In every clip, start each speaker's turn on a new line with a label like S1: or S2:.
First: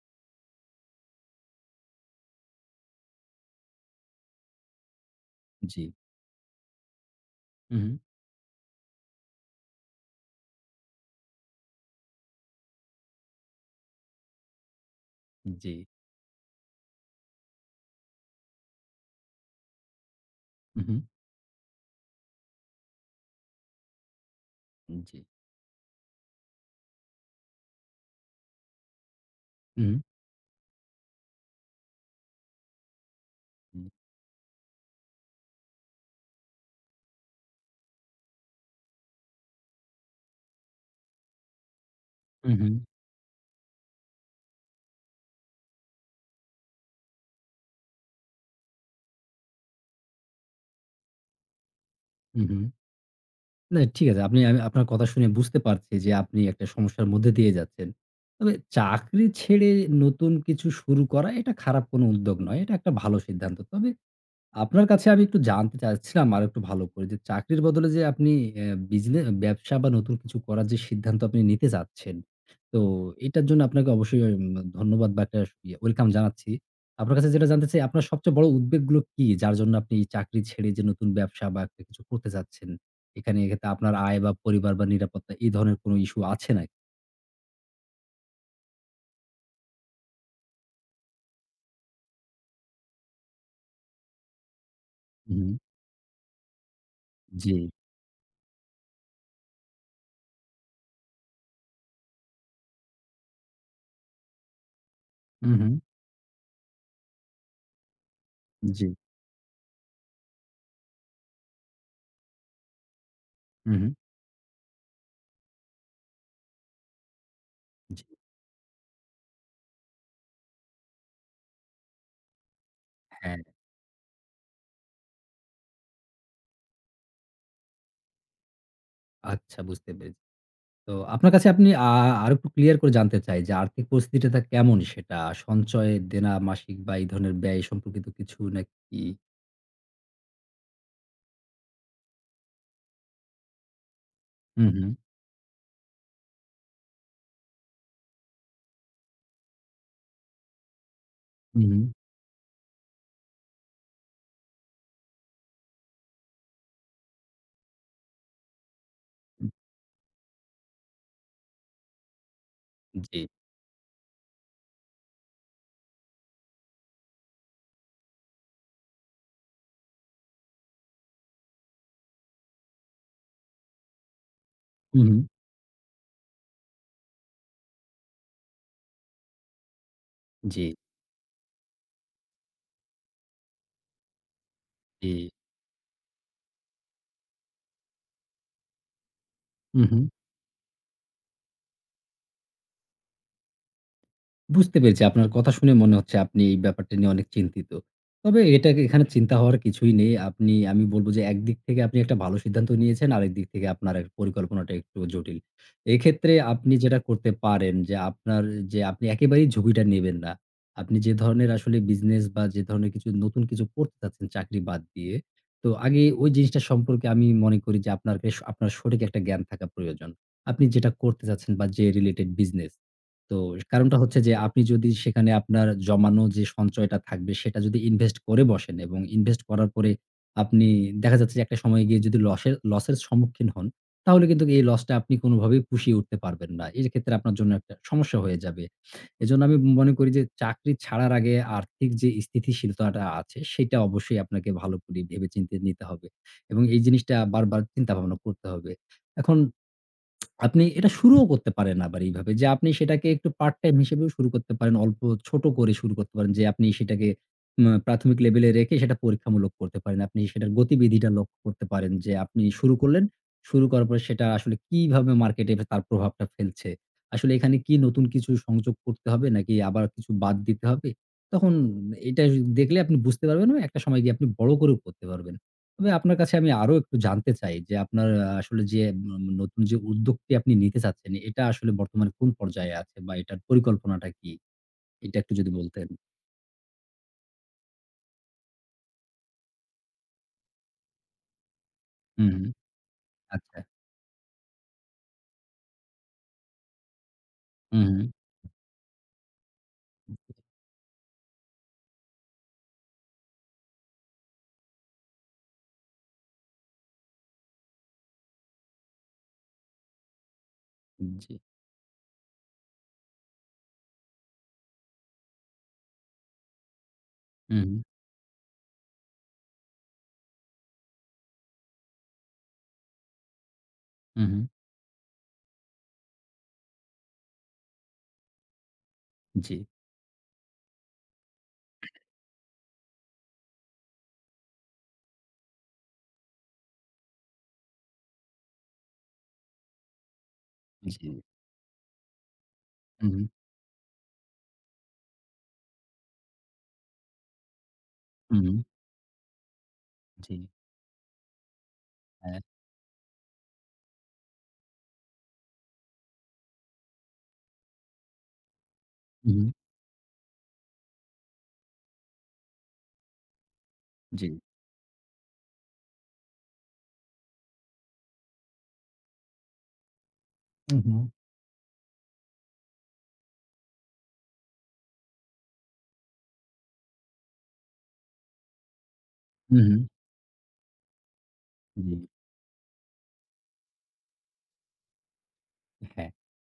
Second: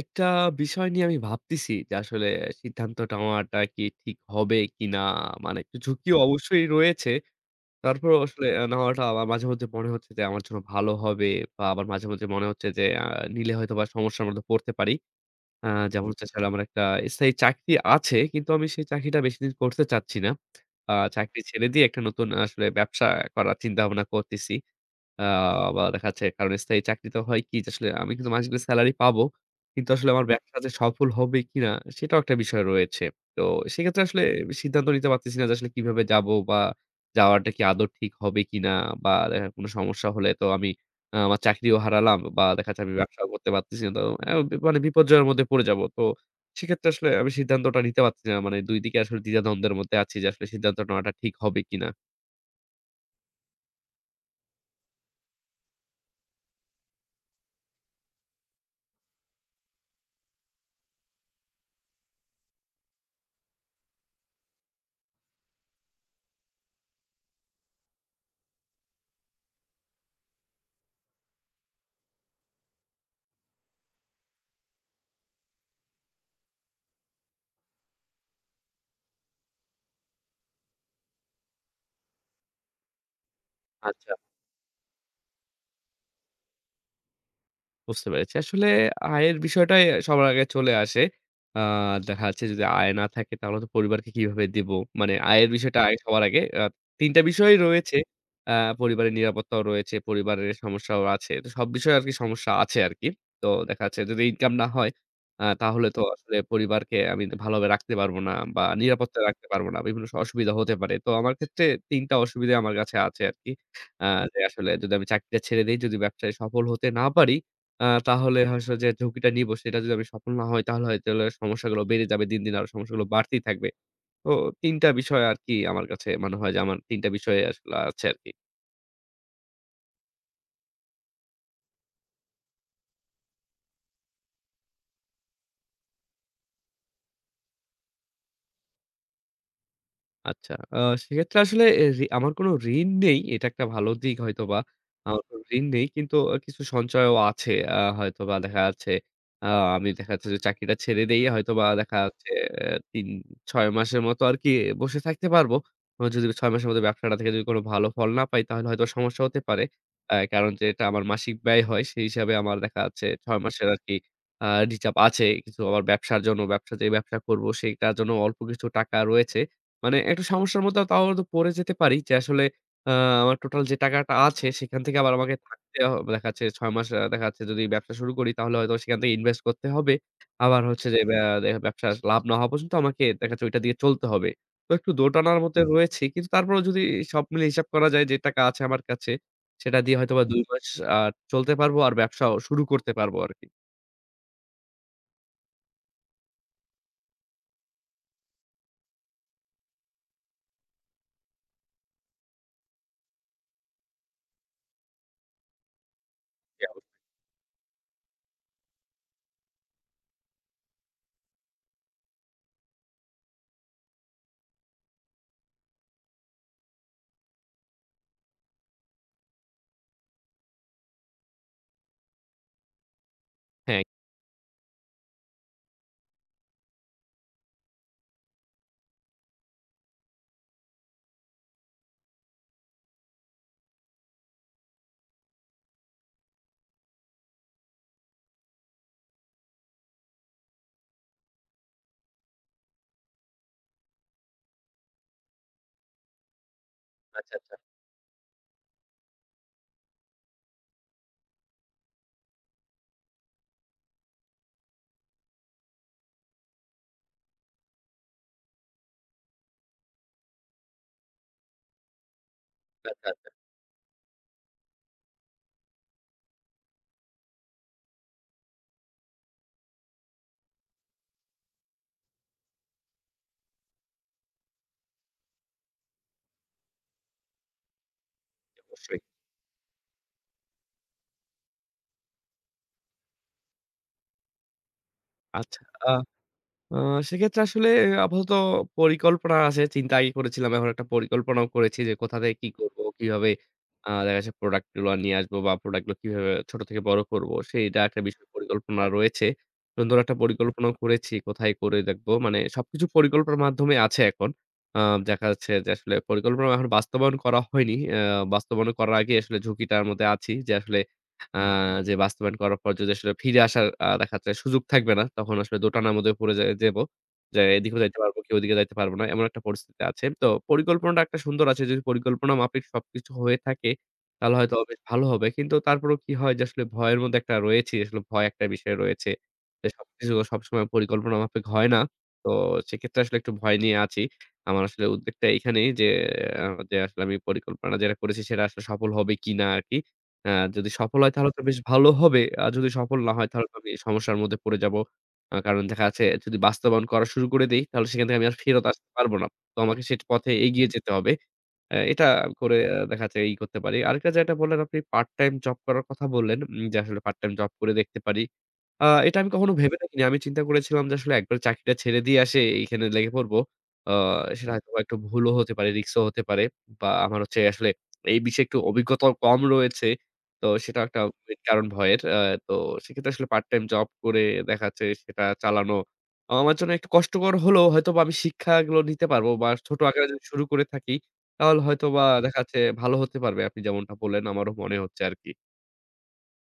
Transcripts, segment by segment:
S1: একটা বিষয় নিয়ে আমি ভাবতেছি যে আসলে সিদ্ধান্তটা নেওয়াটা কি ঠিক হবে কিনা? মানে একটু
S2: জি।
S1: ঝুঁকি অবশ্যই রয়েছে।
S2: উম হুম।
S1: তারপরও আসলে আ নেওয়াটা আলা মাঝেমধ্যে মনে হচ্ছে যে আমার জন্য ভালো হবে বা আবার মাঝেমধ্যে মনে হচ্ছে যে আ নিলে হয়তোবা সমস্যার মধ্যে পড়তে পারি। আ
S2: জি।
S1: যেমন হচ্ছে আসলে আমার একটা স্থায়ী চাকরি আছে কিন্তু আমি সেই চাকরিটা বেশিদিন করতে চাচ্ছি না। আ
S2: উহুম।
S1: চাকরি ছেড়ে দিয়ে একটা নতুন আসলে ব্যবসা করার চিন্তাভাবনা করতেছি। আ
S2: জি।
S1: বা দেখা যাচ্ছে কারণ স্থায়ী চাকরিতে হয় কি যে আসলে আমি কিন্তু মাস গেলে salary পাবো। কিন্তু
S2: হুম।
S1: আসলে আমার ব্যবসা যে সফল হবে কিনা সেটাও একটা বিষয় রয়েছে। তো
S2: উ
S1: সেক্ষেত্রে আসলে আমি সিদ্ধান্ত নিতে পারতেছি না যে আসলে কিভাবে যাব বা যাওয়াটা কি আদৌ ঠিক হবে কিনা বা দেখা কোন সমস্যা হলে তো আমি আ আমার চাকরিও হারালাম বা দেখা
S2: উহুম।
S1: যাচ্ছে আমি ব্যবসাও করতে পারতেছি না তো অও মানে বিপর্জয়ের মধ্যে পড়ে যাব। তো সেক্ষেত্রে আসলে আমি সিদ্ধান্তটা নিতে পারতেছি না। মানে ২ দিকে আসলে দ্বিধা-দ্বন্দ্বে মধ্যে আছি যে আসলে সিদ্ধান্ত নেওয়াটা ঠিক হবে কিনা?
S2: উহুম। না, ঠিক আছে। আপনি আ আপনার কথা শুনে বুঝতে পারছি যে, আপনি একটা সমস্যার মধ্যে দিয়ে যাচ্ছেন। তবে চাকরি ছেড়ে নতুন কিছু শুরু করা এটা খারাপ কোন উদ্যোগ নয়। এটা একটা ভালো সিদ্ধান্ত। তবে আপনার কাছে আমি একটু জানতে চাচ্ছিলাম আরেকটু ভালো করে যে, চাকরির বদলে যে আপনি এ্যা বিজনে ব্যবসা বা নতুন কিছু করার যে সিদ্ধান্ত আপনি নিতে চাচ্ছেন, তো এটার জন্য আপনাকে অবশ্যই উম ধন্যবাদ বা একটা আস welcome জানাচ্ছি। আপনার কাছে যেটা জানতে চাই, আপনার সবচেয়ে বড় উদ্বেগগুলো কি? যার জন্য আপনি এই চাকরি ছেড়ে যে নতুন ব্যবসা বা একটা কিছু করতে চাচ্ছেন, এখানে, এক্ষেত্রে আপনার
S1: আচ্ছা।
S2: আয় বা পরিবার বা নিরাপত্তা এই ধরনের কোন issue আছে নাকি?
S1: বুঝতে পেরেছি। আসলে আয়ের বিষয়টাই সবার আগে চলে আসে। আ দেখা যাচ্ছে যদি আয় না থাকে তাহলে তো পরিবারকে কিভাবে দিব? মানে আয়ের
S2: উহু।
S1: বিষয়টা আয় হওয়ার আগে আ ৩ টা বিষয়
S2: জ্বী।
S1: রয়েছে। আ পরিবারের নিরাপত্তাও রয়েছে, পরিবারের সমস্যাও আছে। তো সব বিষয়ে আরকি সমস্যা আছে আরকি। তো দেখা যাচ্ছে যদি income না হয় আ
S2: উহুম।
S1: তাহলে তো আসলে পরিবারকে আমি তো ভালো ভাবে রাখতে পারব না বা
S2: জ্বী।
S1: নিরাপদে রাখতে পারব না। বিভিন্ন স অসুবিধা হতে পারে। তো আমার ক্ষেত্রে ৩ টা অসুবিধা আমার কাছে আছে আরকি।
S2: উহুম।
S1: আ যে আসলে যদি আমি চাকরিটা ছেড়ে দেই, যদি ব্যবসায় সফল হতে না পারি আ
S2: জ্বী।
S1: তাহলে হয়তো যে ঝুঁকিটা নিব সেটা যদি আমি সফল না হই। তাহলে হয়তো সমস্যা গুলো বেড়ে যাবে। দিন, দিন, আরও সমস্যাগুলো
S2: হ্যাঁ।
S1: বাড়তেই থাকবে। তো ৩ টা বিষয় আরকি আমার কাছে মনে হয় যে আমার ৩ টা বিষয় আসলে আছে আরকি।
S2: আচ্ছা বুঝতে পেরে তো আপনার কাছে আপনি আ আরও একটু clear করে জানতে চাই যে, আর্থিক পরিস্থিতিটা কেমন সেটা? সঞ্চয়, দেনা, মাসিক বা এই ধরনের ব্যয় সম্পর্কিত কিছু নাকি?
S1: আচ্ছা, আ সেক্ষেত্রে আসলে এ রি আমার কোন ঋণ নেই। এটা একটা ভালো দিক হয়তোবা।
S2: উম হুম।
S1: আমার কোন ঋণ নেই। কিন্তু অ কিছু সঞ্চয়ও আছে আ হয়তোবা দেখা যাচ্ছে। আ আমি দেখা যাচ্ছে যে চাকরিটা ছেড়ে দেই হয়তোবা
S2: উহুম।
S1: দেখা যাচ্ছে ৩-৬ মাসের মতো আরকি বসে থাকতে পারব। বা যদি ৬ মাসের মধ্যে ব্যবসাটা থেকে যদি কোন ভালো ফল না পাই তাহলে হয়তো সমস্যা হতে
S2: উ
S1: পারে। এ্যা কারণ যেটা আমার মাসিক ব্যয় হয় সেই হিসাবে আমার দেখা যাচ্ছে
S2: জ্বী।
S1: ৬ মাসের আরকি আ reserve আছে। কিছু আমার ব্যবসার জন্য, ব্যবসা যে ব্যবসা করব সেটার জন্য অল্প কিছু টাকা রয়েছে। মানে একটু সমস্যার মধ্যেও তাও হয়তো পড়ে যেতে পারি যে আসলে আ আমার total যে টাকাটা আছে সেখান থেকে আবার
S2: উহুম।
S1: আমাকে থাকতে হ দেখা যাচ্ছে ৬ মাস আ দেখা যাচ্ছে যদি ব্যবসা শুরু করি তাহলে হয়তো সেখান থেকে invest করতে হবে। আবার
S2: জ্বী।
S1: হচ্ছে যে এইবা দে ব্যবসার লাভ না হওয়া পর্যন্ত আমাকে দেখা যাচ্ছে ওইটার দিকে চলতে হবে। তো একটু
S2: জ্বী।
S1: দোটানার মধ্যে রয়েছি। কিন্তু তারপরও যদি সব মিলিয়ে হিসাব করা যায় যে টাকা আছে আমার কাছে সেটা দিয়ে
S2: উহুম।
S1: হয়তোবা ২ মাস আ চলতে পারব আর ব্যবসাও শুরু করতে পারব আরকি।
S2: বুঝতে পেরেছি। আপনার কথা শুনে মনে হচ্ছে আপনি এই ব্যাপারটি নিয়ে অনেক চিন্তিত। তবে এটাকে এখানে চিন্তা হওয়ার কিছুই নেই। আপনি আমি বলব যে, একদিক থেকে আপনি একটা ভালো সিদ্ধান্ত নিয়েছেন। আরেকদিক থেকে আপনার পরিকল্পনাটা একটু জটিল। এক্ষেত্রে আপনি
S1: [unintelligible]
S2: যেটা করতে পারেন যে, আপনার যে আপনি একেবারেই ঝুঁকিটা নেবেন না। আপনি যে ধরনের আসলে business বা যে ধরনের কিছু নতুন কিছু করতে চাচ্ছেন চাকরি বাদ দিয়ে, তো আগে ওই জিনিসটা সম্পর্কে আমি মনে করি যে, আপনার বেশ আপনার সঠিক একটা জ্ঞান থাকা প্রয়োজন। আপনি যেটা করতে চাচ্ছেন বা যে related business। তো
S1: হ্যাঁ।
S2: কারণটা হচ্ছে যে, আপনি যদি সেখানে আপনার জমানো যে সঞ্চয়টা থাকবে সেটা যদি invest করে বসেন এবং invest করার পরে আপনি দেখা যাচ্ছে একটা সময়ে গিয়ে যদি লসের লসের সম্মুখীন হন, তাহলে কিন্তু এই loss-টা আপনি কোনভাবেই পুষিয়ে উঠতে পারবেন না। এক্ষেত্রে আপনার জন্য একটা সমস্যা হয়ে যাবে। এজন্য আমি মনে করি যে, চাকরি ছাড়ার আগে আর্থিক যে স্থিতিশীলতাটা আছে সেটা অবশ্যই আপনাকে ভালো করে ভেবেচিন্তে নিতে হবে। এবং এই জিনিসটা
S1: আচ্ছা, আচ্ছা।
S2: বারবার চিন্তাভাবনা করতে হবে। এখন আপনি এটা শুরুও করতে পারেন আবার এইভাবে যে, আপনি সেটাকে একটু part time হিসেবেও শুরু করতে পারেন। অল্প, ছোট করে শুরু করতে পারেন। যে আপনি সেটাকে উম প্রাথমিক লেভেলে রেখে সেটা পরীক্ষামূলক করতে পারেন। আপনি সেটার গতিবিধিটা লক্ষ্য করতে পারেন। যে আপনি শুরু করলেন,
S1: [unintelligible]
S2: শুরু করার পরে সেটা আসলে কিভাবে মার্কেটে বে তার প্রভাবটা ফেলছে। আসলে এখানে কি নতুন কিছু সংযোগ করতে হবে নাকি আবার কিছু বাদ দিতে হবে? তখন এটা দেখলে আপনি বুঝতে পারবেন বা একটা সময় গিয়ে আপনি বড় করেও করতে পারবেন। তবে আপনার কাছে আমি আরও একটু জানতে চাই যে, আপনার আ আসলে যে
S1: অবশ্যই।
S2: ন নতুন যে উদ্যোগটি আপনি নিতে চাচ্ছেন এটা আসলে বর্তমানে কোন পর্যায়ে আছে বা এটার পরিকল্পনাটা কি? এটা একটু যদি
S1: আচ্ছা।
S2: বলতেন।
S1: আ আ সেক্ষেত্রে আসলে আপাতত পরিকল্পনা আছে। চিন্তা আগেই করেছিলাম। এখন একটা পরিকল্পনাও করেছি যে কোথা
S2: হুম,
S1: থেকে কি
S2: হুম,
S1: করব, কিভাবে
S2: আচ্ছা।
S1: আ দেখা যাচ্ছে product গুলো নিয়ে আসব বা product গুলো কিভাবে ছোট থেকে বড় করব। সেটা
S2: উহ
S1: একটা
S2: হু।
S1: বিষয়ে পরিকল্পনা রয়েছে। সুন্দর একটা পরিকল্পনাও করেছি কোথায় করে দেখব। মানে সবকিছু পরিকল্পনার মাধ্যমে আছে এখন। আ দেখা যাচ্ছে যে আসলে পরিকল্পনা এখন বাস্তবায়ন করা হয়নি। এ্যা বাস্তবায়ন করার আগেই আসলে ঝুঁকিটার মধ্যে আছি। যে আসলে
S2: উম জ্বী।
S1: আ যে বাস্তবায়ন করার পর যদি আসলে ফিরে আসার আ দেখাচ্ছে সুযোগ থাকবে না তখন আসলে দোটানার মধ্যে পড়ে যা যাব। যে
S2: উম হু।
S1: এদিকেও যাইতে পারব কি ওদিকে যাইতে পারব না এমন একটা পরিস্থিতিতে আছে। তো পরিকল্পনাটা একটা সুন্দর আছে। যদি পরিকল্পনা মাফিক সবকিছু হয়ে থাকে তাহলে
S2: উহু।
S1: হয়তোবা বেশ ভালো হবে। কিন্তু তারপরও কি হয় যে আসলে ভয়ের মধ্যে একটা রয়েছি। আসলে ভয় একটা বিষয় রয়েছে।
S2: জ্বী।
S1: যে সবকিছু সবসময় পরিকল্পনা মাফিক হয় না। তো সেক্ষেত্রে আসলে একটু ভয় নিয়ে আছি। আমার আসলে উদ্ভেক এইখানেই যে আ যে আসলে আমি পরিকল্পনা যেটা করেছি সেটা আসলে সফল হবে কিনা আরকি। এ্যা যদি সফল হয়
S2: জ্বী।
S1: তাহলে তো বেশ ভালো হবে। আর যদি সফল না
S2: উহু।
S1: হয় তাহলে আমি সমস্যার মধ্যে পড়ে যাব। আ কারণ দেখা যাচ্ছে যদি বাস্তবায়ন করা শুরু করে দেই তাহলে সেখান থেকে আমি আর
S2: উহু।
S1: ফেরত আসতে পারব না। তো আমাকে সেই পথে
S2: জ্বী।
S1: এগিয়ে যেতে হবে। এ্যা এটা
S2: হ্যাঁ।
S1: করে দেখা যাচ্ছে ই করতে পারি। আরেকটা যেটা বললেন আপনি part time job করার কথা বললেন উম যে আসলে part time job করে দেখতে পারি। আ এটা আমি
S2: উহু।
S1: কখনো ভেবে দেখিনি। আমি চিন্তা করেছিলাম যে আসলে একবারে চাকরিটা ছেড়ে দিয়ে এসে এইখানে লেগে পড়ব। অ্যা
S2: জ্বী।
S1: সেটা হয়তোবা একটু ভুলও হতে পারে, রিস্কও হতে পারে বা আমার হচ্ছে আসলে এই বিষয়ে একটু অভিজ্ঞতাও কম রয়েছে। তো সেটা একটা
S2: উহু।
S1: মেইন কারণ ভয়ের। অ্যা তো সেক্ষেত্রে আসলে part time job করে দেখাচ্ছে সেটা চালানো আমার জন্য একটু কষ্টকর হলেও হয়তোবা আমি শিক্ষাগুলো নিতে পারবো বা ছোট
S2: উহু।
S1: আকারে যদি শুরু করে থাকি তাহলে হয়তোবা
S2: জ্বী।
S1: দেখাচ্ছে ভালো হতে পারবে। আপনি যেমনটা বললেন আমারও মনে হচ্ছে আর কি।
S2: এ হ্যাঁ,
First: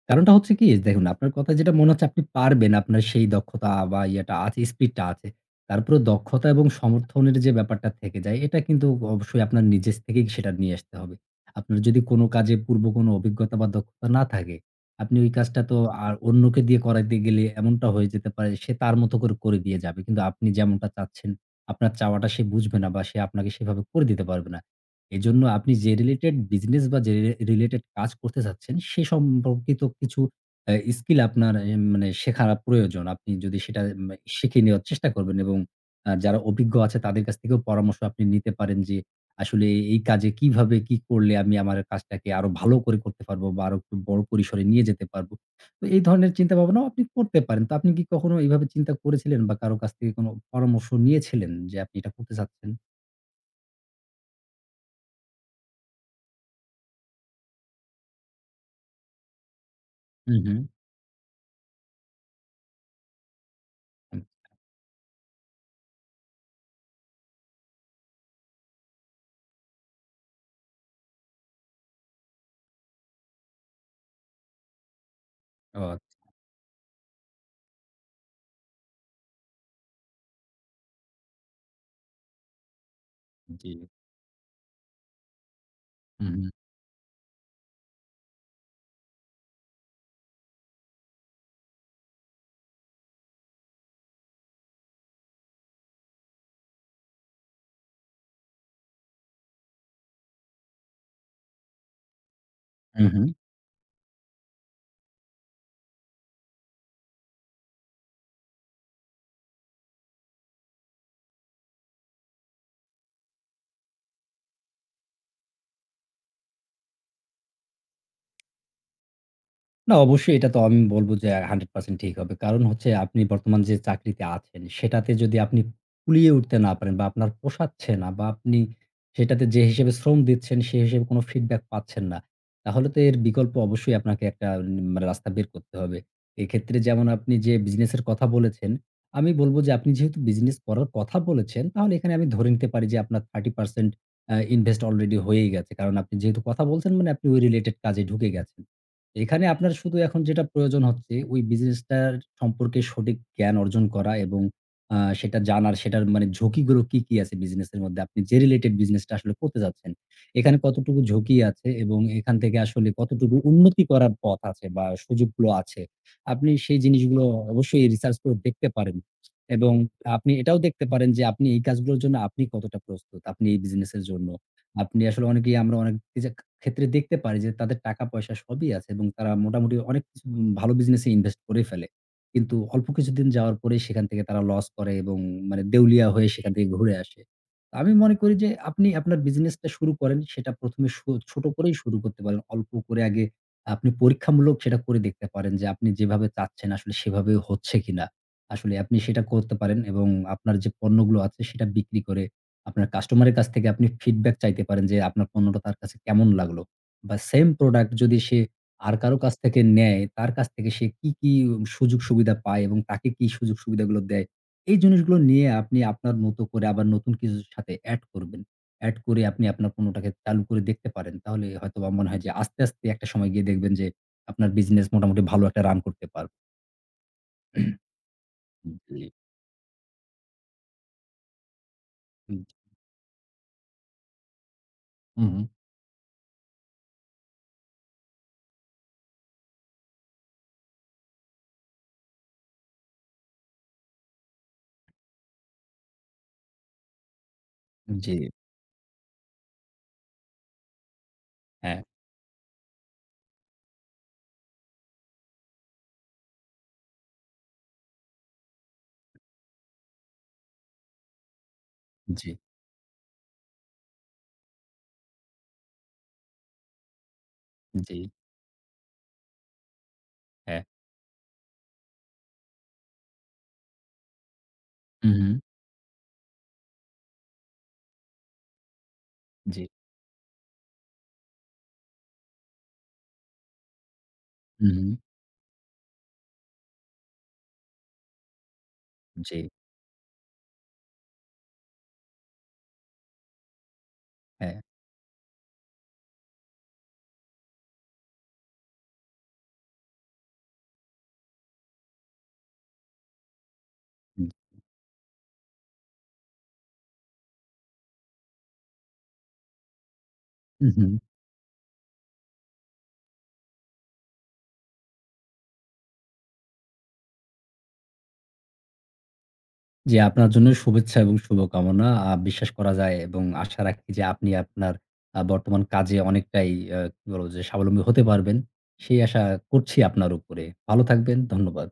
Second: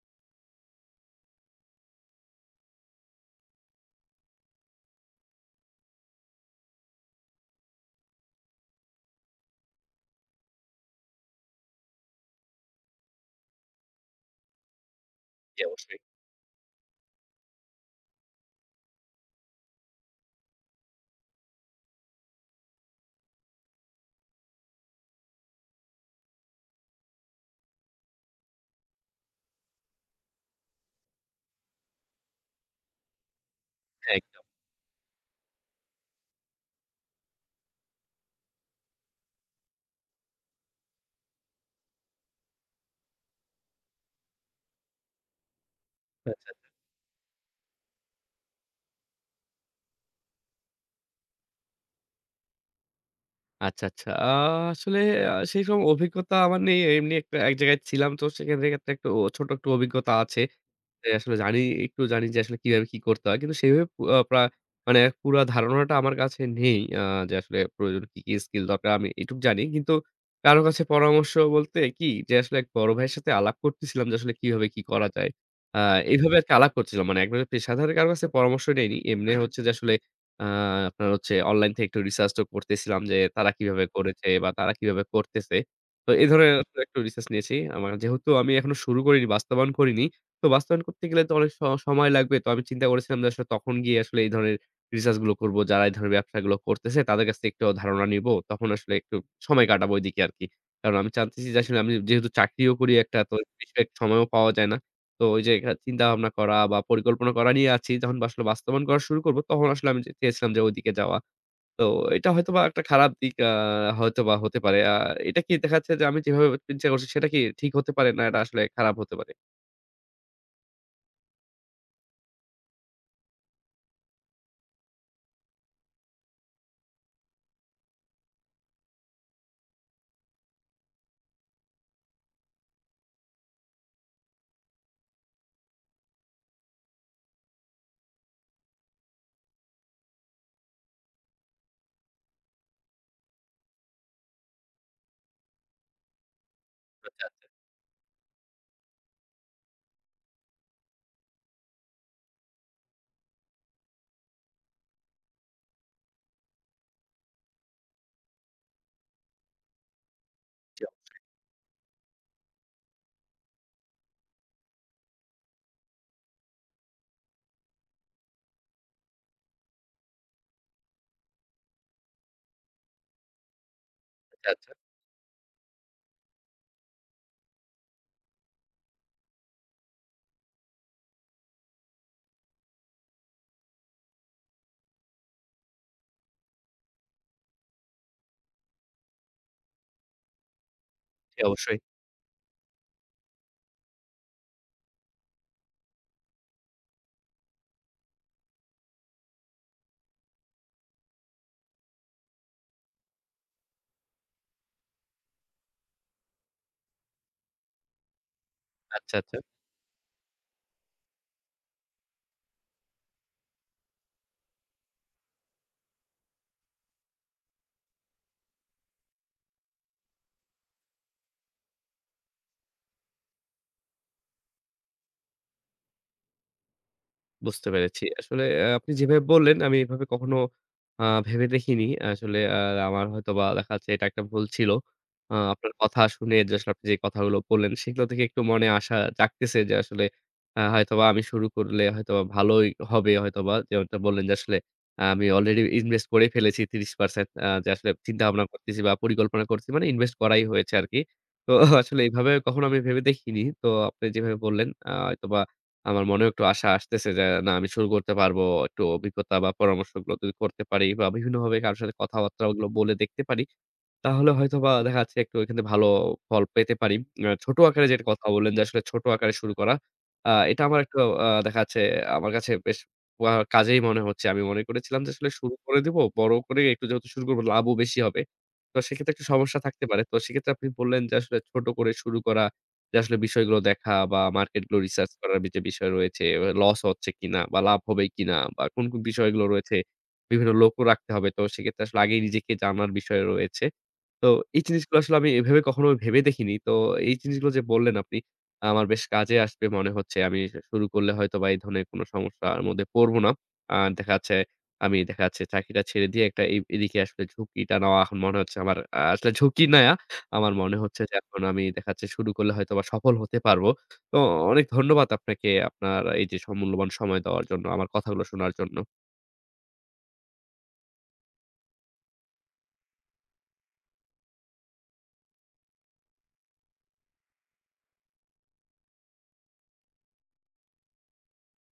S2: কারণটা হচ্ছে কি দেখুন, আপনার কথায় যেটা মনে হচ্ছে আপনি পারবেন। আপনার সেই দক্ষতা বা ইয়াটা আছে, speed টা আছে। তার উপরে দক্ষতা এবং সমর্থনের যে ব্যাপারটা থেকে যায় এটা কিন্তু অবশ্যই আপনার নিজের স থেকেই সেটা নিয়ে আসতে হবে। আপনার যদি কোনো কাজে পূর্ব কোনো অভিজ্ঞতা বা দক্ষতা না থাকে, আপনি ওই কাজটা
S1: জ্বি
S2: তো
S1: অবশ্যই।
S2: আর অন্যকে দিয়ে করাইতে গেলে এমনটা হয়ে যেতে পারে সে তার মতো করে, করে দিয়ে যাবে। কিন্তু আপনি যেমনটা চাচ্ছেন, আপনার চাওয়াটা সে বুঝবে না বা সে আপনাকে সেভাবে করে দিতে পারবে না। এজন্য আপনি যে related business বা যে রে related কাজ করতে চাচ্ছেন সে সম্পর্কিত কিছু আ skill আপনার এ মানে শেখা প্রয়োজন। আপনি যদি সেটা মে
S1: একদম।
S2: শিখে নেওয়ার চেষ্টা করবেন এবং আ যারা অভিজ্ঞ আছে তাদের কাছ থেকেও পরামর্শ আপনি নিতে পারেন যে আসলে এ এই কাজে কিভাবে কি করলে আমি আমার কাজটাকে আরও ভালো করে করতে পারব বা আরও একটু বড় পরিসরে নিয়ে যেতে পারব। তো এই
S1: আচ্ছা,
S2: ধরনের
S1: আচ্ছা।
S2: চিন্তাভাবনাও আপনি করতে পারেন। তো আপনি কি কখনো এভাবে চিন্তা করেছিলেন বা কারো কাছ থেকে কোনো পরামর্শ নিয়েছিলেন যে আপনি এটা করতে চাচ্ছেন?
S1: আচ্ছা, আচ্ছা। আ আসলে আ সেইসব অভিজ্ঞতা আমার নেই। এমনি একটা এক জায়গায় ছিলাম তো সে ক্ষেন ক্ষেত্রে ও একটু ছোট একটু অভিজ্ঞতা
S2: হুম,
S1: আছে।
S2: হুম।
S1: যে আসলে জানি একটু জানি যে আসলে কিভাবে কি করতে হয়। কিন্তু সেইভাবে আ
S2: হুম।
S1: প্রায় মানে পুরা ধারণাটা আমার কাছে নেই। অ্যা যে আসলে প্রয়োজন কি, কি skill দরকার আমি এইটুক জানি। কিন্তু কারো কাছে পরামর্শ বলতে কি যে আসলে এক বড় ভাইয়ের সাথে আলাপ করতেছিলাম যে আসলে কিভাবে কি করা যায়। অ্যা
S2: ও আ
S1: এইভাবে আরকি আলাপ করছিলাম। মানে একজন থেকে পেশাদার কারো কাছে পরামর্শ নেইনি। এমনি হচ্ছে যে আসলে অ্যা আপনার হচ্ছে online থেকে একটু research তো করতেছিলাম যে তারা
S2: জি।
S1: কিভাবে করেছে বা তারা কিভাবে করতেছে। তো এই
S2: হুম, হুম।
S1: ধরনের আসলে একটু research নিয়েছি। আমার যেহেতু আমি এখনো শুরু করিনি, বাস্তবায়ন করিনি। তো বাস্তবায়ন করতে গেলে তো অনেক স সময় লাগবে। তো আমি চিন্তা করেছিলাম যে আসলে তখন গিয়ে আসলে এই ধরনের research গুলো করব। যারা এই ধরনের ব্যবসাগুলো করতেছে তাদের কাছ থেকে একটু ধারণা নিব। তখন আসলে একটু সময় কাটাবো ওইদিকে আরকি। কারণ আমি জানতেছি যে আসলে আমি যেহেতু চাকরিও করি একটা
S2: উহু।
S1: তো বিশেষ সময়ও পাওয়া যায় না। তো ওইযে আ চিন্তা-ভাবনা করা বা পরিকল্পনা করা নিয়ে আছি। তখন বা আসলে বাস্তবায়ন করা শুরু করব তখন আসলে আমি চেয়েছিলাম যে ওইদিকে যাওয়া। তো এটা হয়তোবা একটা খারাপ দিক অ্যা হয়তোবা হতে পারে। আ এটা কি দেখা যাচ্ছে যে আমি যেভাবে চিন্তা করছি সেটা কি ঠিক হতে পারে, না এটা আসলে খারাপ হতে পারে?
S2: না। অবশ্যই এটা তো আমি বলব যে, আ ১০০% ঠিক হবে। কারণ হচ্ছে আপনি বর্তমান যে চাকরিতে আছেন সেটাতে যদি আপনি কুলিয়ে উঠতে না পারেন বা আপনার পোষাচ্ছে না বা আপনি সেটাতে যে হিসেবে শ্রম দিচ্ছেন সে হিসেবে কোন feedback পাচ্ছেন না, তাহলে তো এর বিকল্প অবশ্যই আপনাকে একটা মানে রাস্তা বের করতে হবে। এক্ষেত্রে যেমন আপনি যে business এর কথা বলেছেন, আমি বলব যে আপনি যেহেতু business করার কথা বলেছেন, তাহলে এখানে আমি ধরে নিতে পারি যে আপনার ৩০% এ্যা invest already হয়েই গেছে। কারণ আপনি যেহেতু কথা বলছেন মানে আপনি ওই
S1: আচ্ছা।
S2: related কাজে ঢুকে গেছেন। এখানে আপনার শুধু এখন যেটা প্রয়োজন হচ্ছে ওই business টার সম্পর্কে সঠিক জ্ঞান অর্জন করা এবং আ সেটা জানার, সেটার মানে ঝুঁকি গুলো কি, কি, আছে business এর মধ্যে। আপনি যে related business টা আসলে করতে চাচ্ছেন এখানে
S1: জি,
S2: কতটুকু
S1: অবশ্যই।
S2: ঝুঁকি আছে এবং এখান থেকে আসলে কতটুকু উন্নতি করার পথ আছে বা সুযোগগুলো আছে। আপনি সেই জিনিসগুলো অবশ্যই research করে দেখতে পারেন এবং আপনি এটাও দেখতে পারেন যে আপনি এই কাজগুলোর জন্য আপনি কতটা প্রস্তুত, আপনি এই business এর জন্য।
S1: আচ্ছা।
S2: আপনি আসলে অনেকেই আমরা [unintelligible] অনেক ক্ষেত্রে দেখতে পারি যে তাদের টাকা-পয়সা সবই আছে এবং তারা মোটামুটি অনেক [unintelligible] ভালো business এ invest করেই ফেলে। কিন্তু অল্প কিছুদিন যাওয়ার পরেই সেখান থেকে তারা loss করে এবং মানে দেউলিয়া হয়ে সেখান থেকে ঘুরে আসে। তো আমি মনে করি যে আপনি আপনার business টা শুরু করেন সেটা ১ম এ সো
S1: জি,
S2: ছোট করেই
S1: অবশ্যই।
S2: শুরু করতে পারেন। অল্প করে আগে আপনি পরীক্ষামূলক সেটা করে দেখতে পারেন যে আপনি যেভাবে চাচ্ছেন আসলে সেভাবে হচ্ছে কিনা? আসলে আপনি সেটা করতে পারেন এবং আপনার যে পণ্যগুলো আছে সেটা বিক্রি করে, আপনার customer এর কাছ থেকে আপনি feedback চাইতে পারেন যে, আপনার পণ্যটা তার কাছে কেমন লাগলো। বা same product যদি সে আর,
S1: আচ্ছা,
S2: কারো কাছ
S1: আচ্ছা।
S2: থেকে নেয়, তার কাছ থেকে সে কি, কি সুযোগ-সুবিধা পায় এবং তাকে কি সুযোগ-সুবিধাগুলো দেয়। এই জিনিসগুলো নিয়ে আপনি আপনার মতো করে আবার নতুন কিছুর সাথে add করবেন। add করে আপনি আপনার পণ্যটাকে চালু করে দেখতে পারেন। তাহলে হয়তোবা মনে হয় যে আস্তে, আস্তে, একটা সময় গিয়ে দেখবেন যে, আপনার business মোটামুটি ভালো একটা run করতে পারবে।
S1: বুঝতে পেরেছি। আসলে
S2: উম
S1: আপনি
S2: জি।
S1: যেভাবে বললেন আমি এভাবে কখনো অ্যা ভেবে দেখিনি। আসলে
S2: উ
S1: অ্যা আমার হয়তোবা দেখা যাচ্ছে এটা একটা ভুল ছিল। অ্যা
S2: উম
S1: আপনার কথা শুনে যে আসলে আপনি যে কথাগুলো বললেন সেগুলো থেকে একটু মনে আশা জাগতেছে যে আসলে আ হয়তোবা আমি শুরু করলে হয়তোবা ভালোই হবে। হয়তোবা যেমনটা বললেন যে আসলে আমি already invest করেই ফেলেছি ৩০% অ্যা যে আসলে চিন্তা
S2: জি।
S1: ভাবনা করতেছি বা পরিকল্পনা করছি মানে invest করাই হয়েছে আরকি। তো
S2: হ্যাঁ।
S1: আসলে এইভাবে কখনো আমি ভেবে দেখিনি। তো আপনি যেভাবে বললেন অ্যা হয়তোবা আমার মনেও একটু আশা আসতেছে যে না আমি শুরু করতে পারবো। একটু অভিজ্ঞতা বা পরামর্শগুলো যদি করতে পারি বা বিভিন্ন ভাবে কারো সাথে
S2: জি।
S1: কথাবার্তাগুলো বলে দেখতে পারি তাহলে হয়তোবা দেখা যাচ্ছে একটু এখান থেকে ভালো ফল পেতে পারি। এ ছোট আকারে
S2: জি।
S1: যেটা কথা বললেন যে আসলে ছোট আকারে শুরু করা, অ্যা এটা
S2: হ্যাঁ।
S1: আমার একটু অ্যা দেখা যাচ্ছে আমার কাছে বেশ ম কাজেই মনে হচ্ছে। আমি মনে করেছিলাম যে আসলে
S2: উহুম।
S1: শুরু করে দিব বড় করে একটু যেহেতু শুরু করব লাভও বেশি হবে। তো সেক্ষেত্রে একটু সমস্যা
S2: জি।
S1: থাকতে পারে। তো সেক্ষেত্রে আপনি বললেন যে আসলে ছোট করে শুরু করা, যে আসলে বিষয়গুলো দেখা বা market গুলো
S2: উহুম।
S1: research করার যে বিষয় রয়েছে, loss হচ্ছে কিনা বা লাভ হবে কিনা বা কোন, কোন বিষয়গুলো
S2: জি।
S1: রয়েছে, বিভিন্ন লোকও রাখতে হবে। তো সেক্ষেত্রে আসলে আগেই নিজেকে জানার বিষয় রয়েছে। তো
S2: হ্যাঁ।
S1: এই জিনিসগুলো আসলে আমি এভাবে কখনো ভেবে দেখিনি। তো এই জিনিসগুলো যে বললেন আপনি আমার বেশ কাজে আসবে মনে হচ্ছে। আমি শুরু করলে হয়তোবা এই ধরনের কোনো সমস্যার মধ্যে পড়বো না। আ দেখা
S2: হুম।
S1: যাচ্ছে আমি দেখা যাচ্ছে চাকরিটা ছেড়ে দিয়ে একটা এ এই দিকে আসলে ঝুঁকিটা নেওয়া এখন মনে হচ্ছে আমার আ আসলে ঝুঁকি না, আমার
S2: উ
S1: মনে
S2: হুম।
S1: হচ্ছে যে এখন আমি দেখা যাচ্ছে শুরু করলে হয়তোবা সফল হতে পারবো। তো অনেক ধন্যবাদ আপনাকে আপনার এইযে স মূল্যবান সময় দেওয়ার জন্য, আমার কথাগুলো শোনার জন্য।
S2: জি। আপনার জন্য শুভেচ্ছা এবং শুভকামনা। আ বিশ্বাস করা যায় এবং আশা রাখি যে আপনি আপনার আ বর্তমান কাজে অনেকটাই আ কি বলব যে স্বাবলম্বী হতে পারবেন। সেই আশা করছি আপনার উপরে। ভালো থাকবেন। ধন্যবাদ।